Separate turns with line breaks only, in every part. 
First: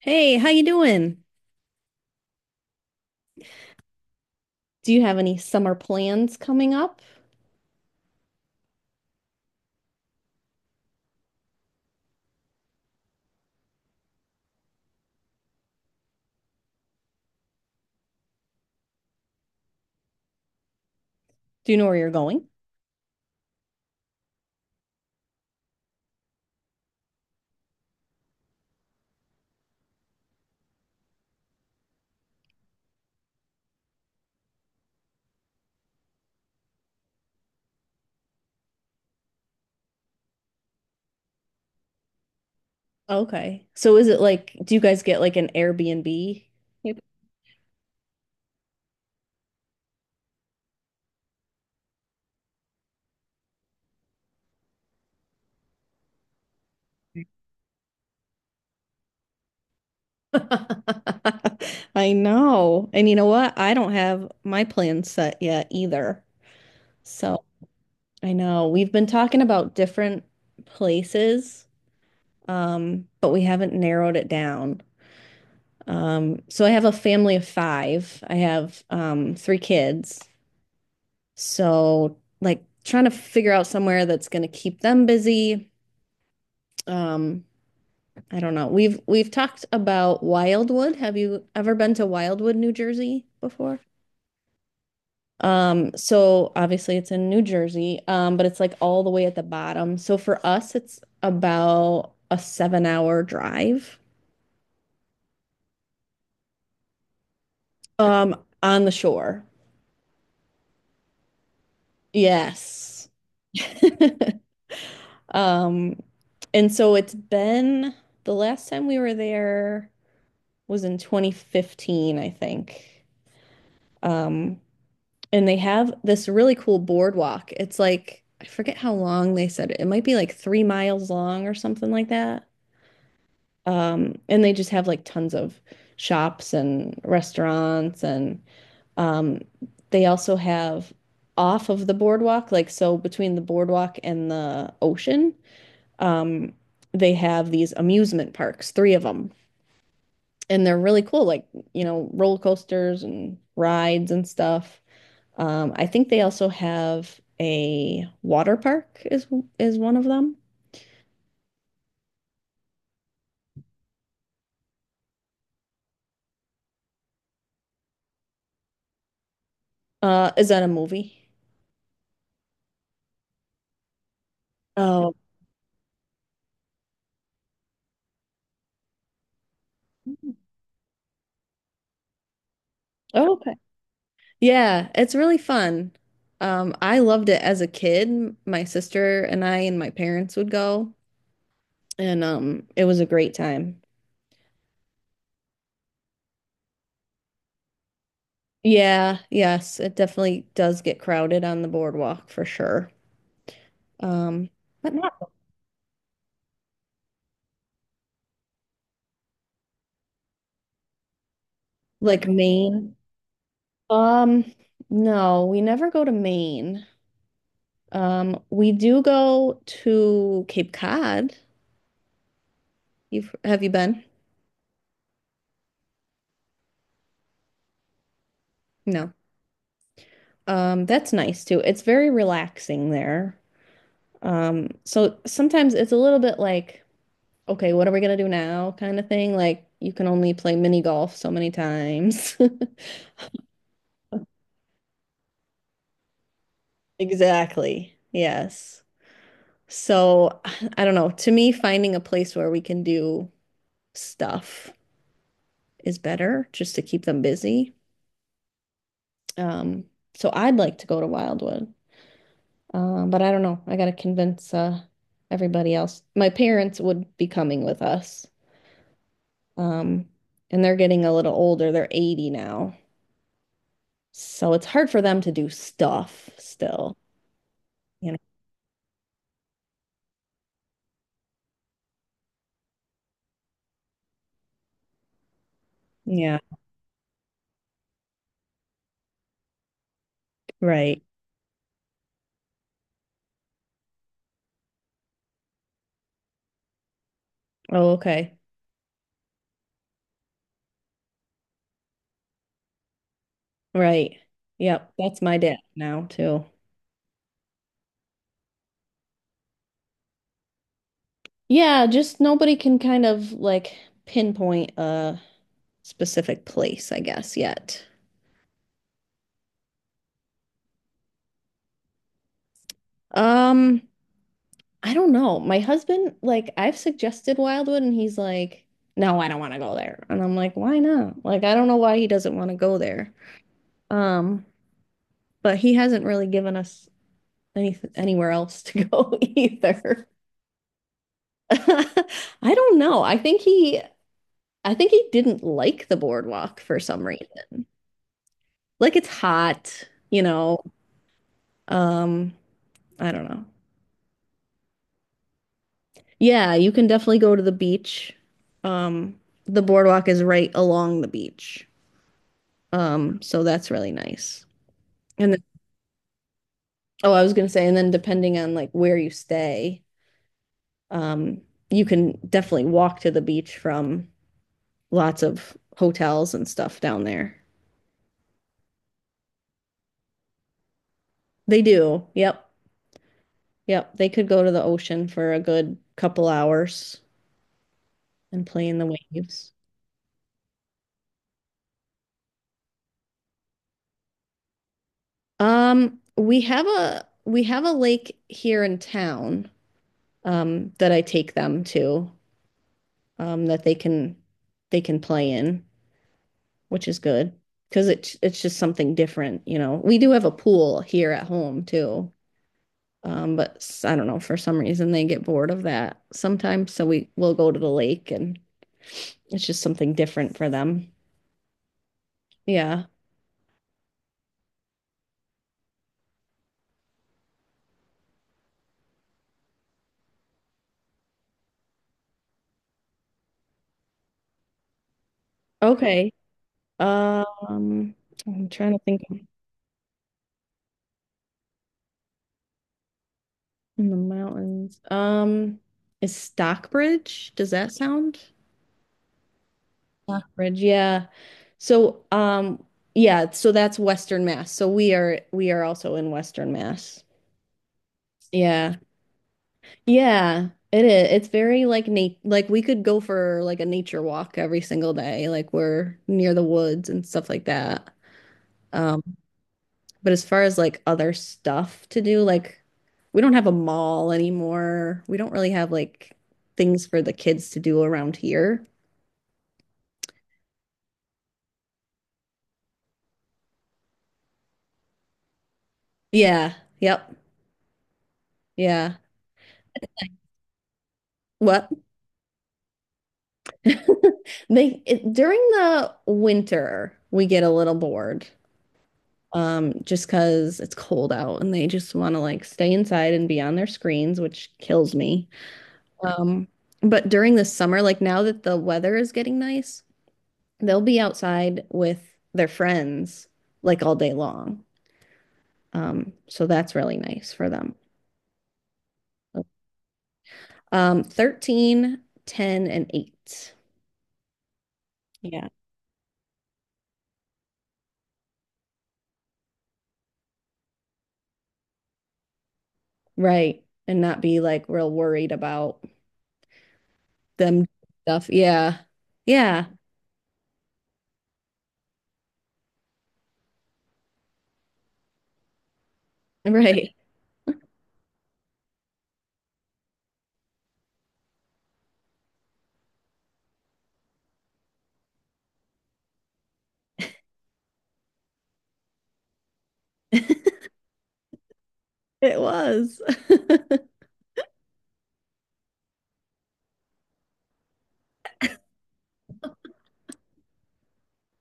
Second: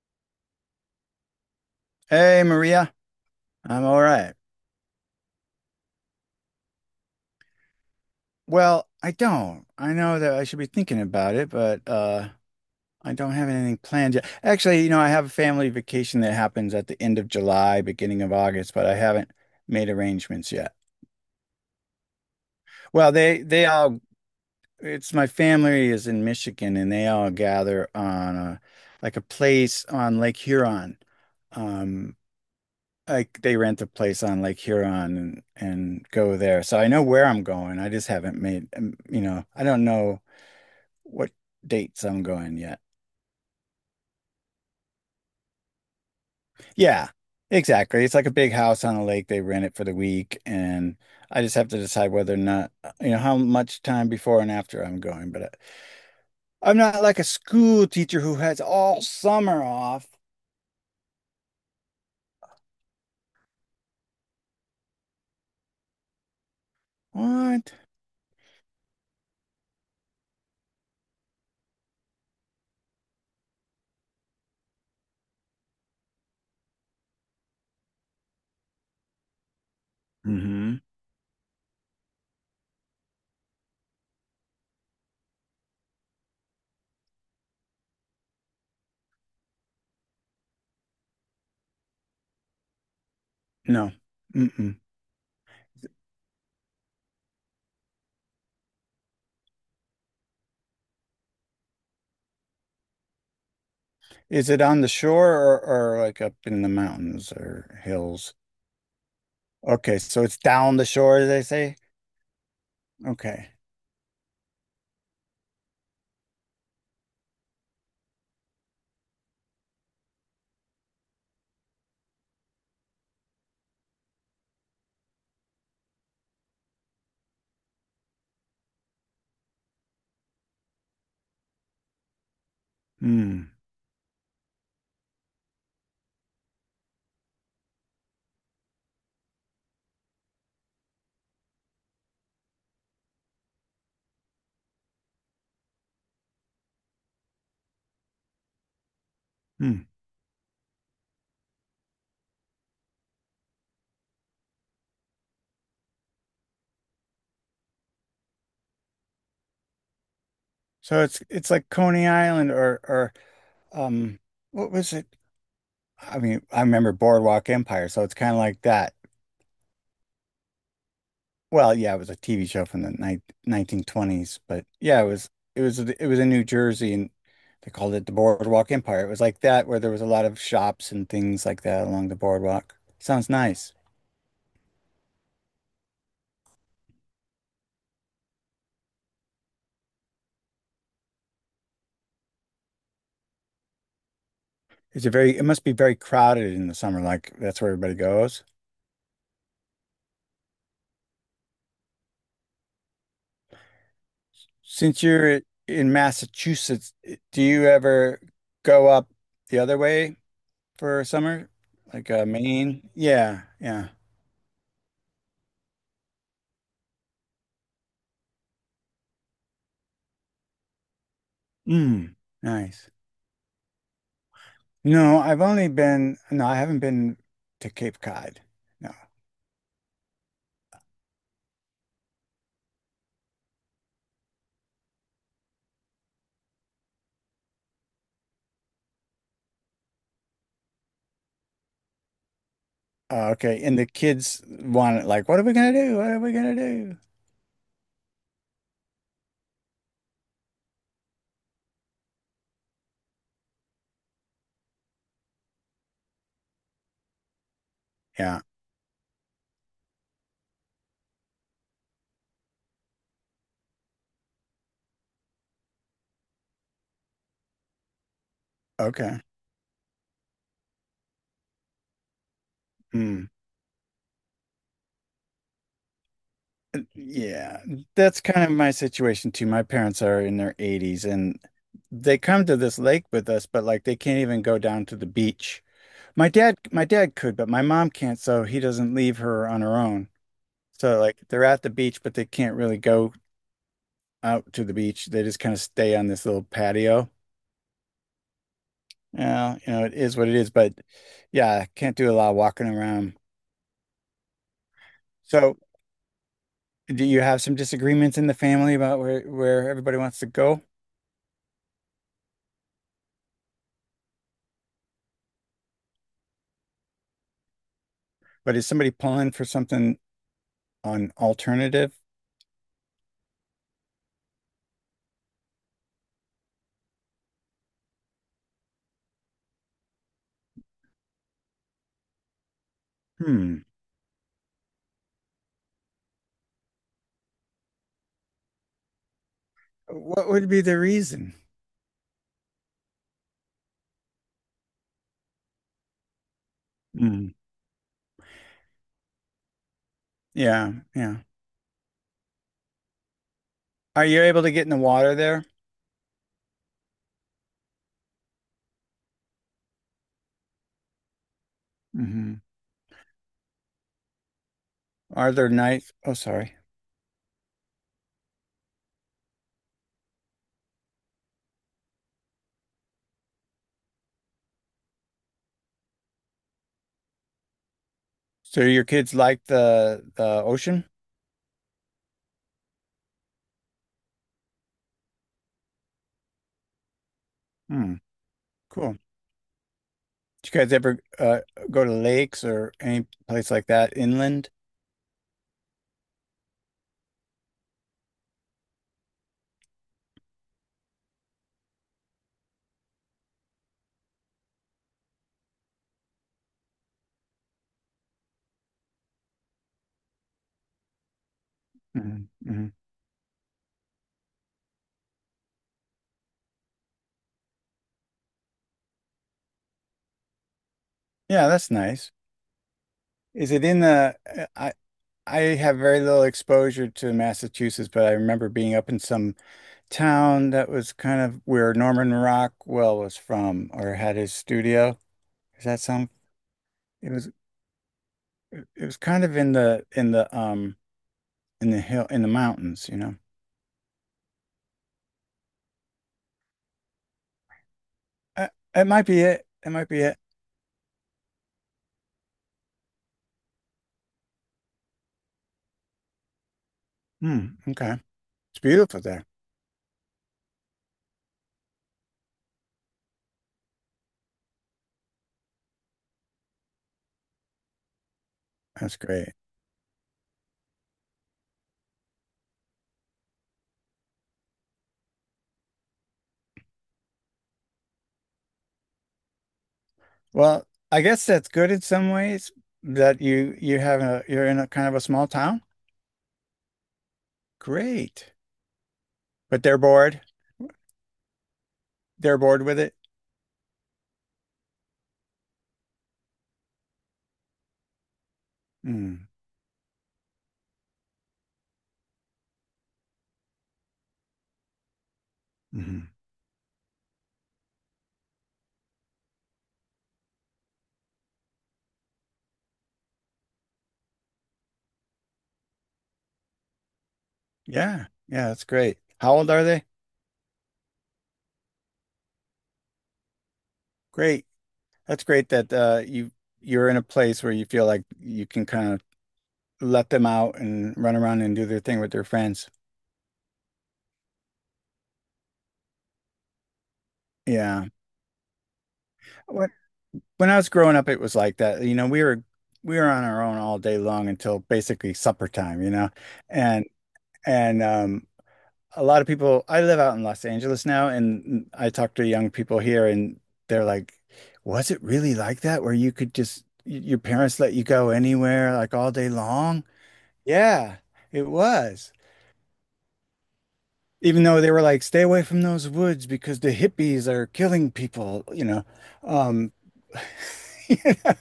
Hey, how you doing?
Hey Maria, I'm all right.
Do you have any summer plans coming up?
Well, I don't. I know that I should be thinking about it, but I don't have anything planned yet. Actually, you know, I have a family vacation that happens at the end of July, beginning of August, but I haven't made arrangements yet.
Do you know where you're going?
Well, they all it's my family is in Michigan and they all gather on a like a place on Lake Huron. Um like they rent a place on Lake Huron and go there. So I know where I'm going. I just haven't made, you know, I don't know what dates I'm going yet.
Okay. So is it like, do you guys get like an Airbnb? Yep.
Yeah, exactly. It's like a big house on a lake. They rent it for the week, and I just have to decide whether or not, you know, how much time before and after I'm going. But I I'm not like a school teacher who has all summer off.
I know. And you know what? I don't have my plans set yet either. So
What?
I know we've been talking about different places, but we haven't narrowed it down. So I have a family of five. I have three kids.
Mm-hmm.
So like trying to figure out somewhere that's going to keep them busy. Um, I don't know. We've talked about Wildwood. Have you ever been to Wildwood, New Jersey before?
No. Mm-mm.
So obviously it's in New Jersey, but it's like all the way at the bottom. So for us, it's about a 7-hour drive,
Is it on the shore or like up in the mountains or hills?
um, on the shore.
Okay, so it's down the shore, as they say.
Yes.
Okay.
Um, and so it's been, the last time we were there was in 2015, I think. Um, and they have this really cool boardwalk. It's like, I forget how long they said it. It might be like 3 miles long or something like that.
Hmm.
And they just have like tons of shops and restaurants. And um, they also have off of the boardwalk, like so between the boardwalk and the ocean um, they have these amusement parks, three of them,
Hmm.
and they're really cool, like, roller coasters and rides and stuff. I think they also have a water park is one of them.
So it's like Coney Island or um what was it? I mean, I remember Boardwalk Empire, so it's kind of like that.
Is that a movie?
Well, yeah, it was a TV show from the ni 1920s, but yeah, it
Oh,
was it was it was in New Jersey and they called it the Boardwalk Empire. It was like that where there was a lot of shops and things like that along the boardwalk. Sounds
oh, okay.
nice.
Yeah, it's really fun. I loved it as a kid. My sister and I and my parents would go, and it was a great time.
It must be very crowded in the summer, like that's where everybody goes.
Yeah, yes, it definitely does get crowded on the boardwalk for sure. Um, but
Since
not
you're in Massachusetts, do you ever go up the other way for summer? Like
like
Maine?
Maine.
Yeah, yeah.
Um, no, we never go to Maine. We do go to Cape Cod.
Mm, nice.
You've have you been?
No, I've only been, no, I haven't been to Cape Cod. No.
No. That's nice too. It's very relaxing there. So sometimes it's a little bit like, okay, what are we gonna do now kind of thing. Like you can only play mini golf so many times.
Okay. And the kids want it like, what are we gonna do? What are we gonna do?
Exactly. Yes. So I don't know. To me, finding a place where we can do stuff is better just to keep them busy.
Yeah.
Um, so I'd like to go to Wildwood. But I don't know. I gotta convince everybody else. My parents would be coming with us.
Okay.
Um, and they're getting a little older. They're 80 now.
Mm.
So it's hard for them to do stuff still,
Yeah.
you know.
That's kind of my situation too. My parents are in their 80s and they come to this lake with us, but like they can't even go down to the beach.
Yeah,
My dad could, but my mom can't, so he doesn't leave her on her own. So
right.
like they're at the beach, but they can't really go out to the beach. They just kind of stay on this little patio.
Oh, okay.
Yeah, you know, it is what it is, but yeah, can't do a lot of walking around.
Right. Yep. That's my
So
dad now too.
do you have some disagreements in the family about where everybody wants to go?
Yeah, just nobody can kind of like pinpoint a specific place, I guess, yet.
But is somebody pulling for something on alternative?
Um, I don't know. My husband, like, I've suggested Wildwood and he's like, no, I don't want to go there. And I'm like, why not? Like, I don't know why he doesn't want to go there.
Hmm.
Um, but he hasn't really given us anywhere else to go either.
What would be the reason?
I don't know. I think he didn't like the boardwalk for some
Hmm.
reason. Like it's hot.
Yeah, yeah.
Um, I don't know.
Are you able to get in the water there?
Yeah, you can definitely go to the beach. Um, the boardwalk is right along the beach.
Hmm.
So that's really nice.
Are
And then,
there nights? Oh, sorry.
oh, I was gonna say, and then depending on like where you stay, um, you can definitely walk to the beach from lots of hotels and stuff down there.
So your kids like the ocean?
They do. Yep. Yep. They could go to the ocean for a good couple hours
Hmm.
and play in the
Cool.
waves.
Did you guys ever go to lakes or any place like that inland?
We have a lake here in town, that I take them to, that they can play in, which is good because it's just something different. We do have a pool here at home too,
Mm-hmm.
but I don't know for some reason they get bored of that sometimes, so we will go to the lake and it's just something different for them.
Yeah, that's nice.
Yeah.
Is it in the? I have very little exposure to Massachusetts, but I remember being up in some town that was kind of where Norman Rockwell was from or had his studio. Does that sound?
Okay.
It was
Um, I'm trying to
it was
think of
kind of in the in the hill in the mountains, you know.
in the mountains. Is Stockbridge? Does that sound?
Uh, it might be it. It might be it.
Rockbridge, yeah. So, um, yeah, so that's Western Mass. So we are also in Western Mass.
Hmm. Okay. It's
Yeah.
beautiful there.
Yeah, it is. It's very like we could go for like a nature walk every single day. Like we're near the woods and stuff like that.
That's
Um,
great.
but as far as like other stuff to do, like we don't have a mall anymore. We don't really have like things for the kids to do around here.
Well, I guess that's good in some ways that you have a you're in a kind of a small town.
Yeah. Yep.
Great.
Yeah.
But they're bored.
What?
They're bored with it.
During the winter we get a little bored,
Mm.
just because it's cold out and they just want to like stay inside and be on their screens, which kills me.
Hmm.
Um, but during the summer, like now that the weather is getting nice, they'll be outside with their friends like all day long. So that's really nice for them.
Yeah. Yeah, that's great. How old are they?
13, 10, and 8.
Great. That's
Yeah.
great that you you're in a place where you feel like you can kind of let them out and run around and do their thing with their friends.
Right. And not be like real worried about them do
Yeah.
stuff. Yeah. Yeah.
Well, when I was growing up, it was like that. You know, we were on our own all day long until basically supper time, you know. And
Right.
and um a lot of people I live out in Los Angeles now and I talk to young people here and they're like, was it really like that where you could just your parents let you go anywhere like all day long? Yeah, it was.
It was.
Even though they were like, stay away from those woods because the hippies are killing people, you know. Um, you know?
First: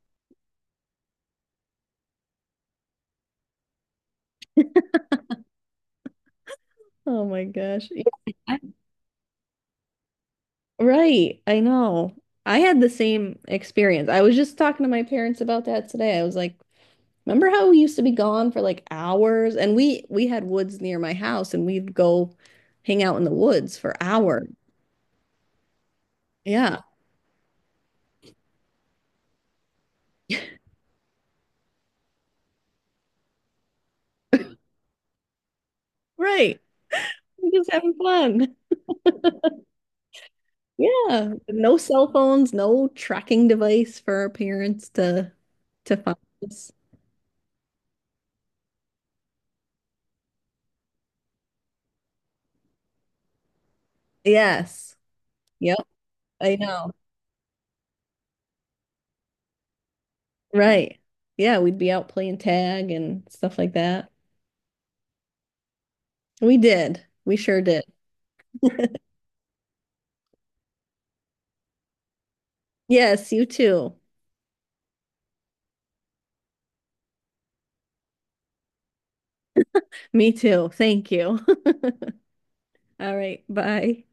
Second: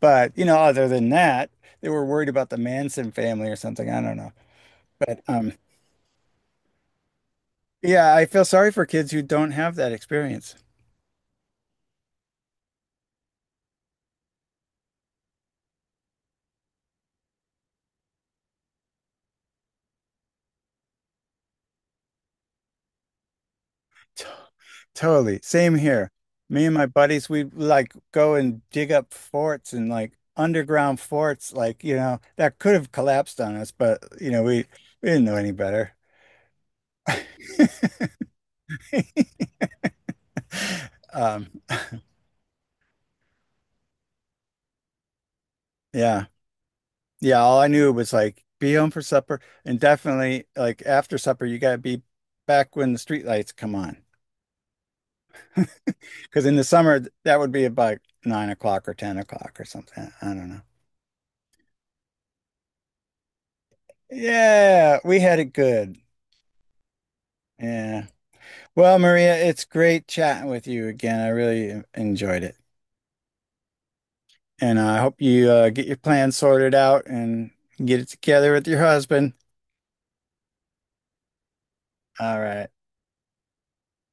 But, you know, other than that, they were worried about the Manson family or something. I don't know. But
Oh my gosh. Yeah.
yeah, I feel
I-
sorry for kids who don't have that experience.
Right. I know. I had the same experience. I was just talking to my parents about that today. I was like, remember how we used to be gone for like hours? And we had woods near my house and we'd go hang out in the woods for
T-
hours.
Totally. Same here. Me and
Yeah.
my buddies, we like go and dig up forts and like underground forts, like, you know, that could have collapsed on us, but, you know, we didn't know any better.
Right. We're just having fun. Yeah.
Um,
No cell phones, no tracking device for our parents to to find
yeah.
us.
Yeah, all I knew was like be home for supper and definitely like after supper you gotta be back when the street lights come on.
Yes. Yep,
Because
I
in the
know.
summer that would be about 9 o'clock or 10 o'clock or something. I don't know.
Right. Yeah, we'd be out playing tag and stuff like that.
Yeah, we had it good.
We did. We sure did.
Yeah. Well, Maria, it's great chatting with you again. I really enjoyed it.
Yes, you too.
And I hope you get your plan sorted out and get it together with your husband.
Me too. Thank you.
All right.
All right. Bye.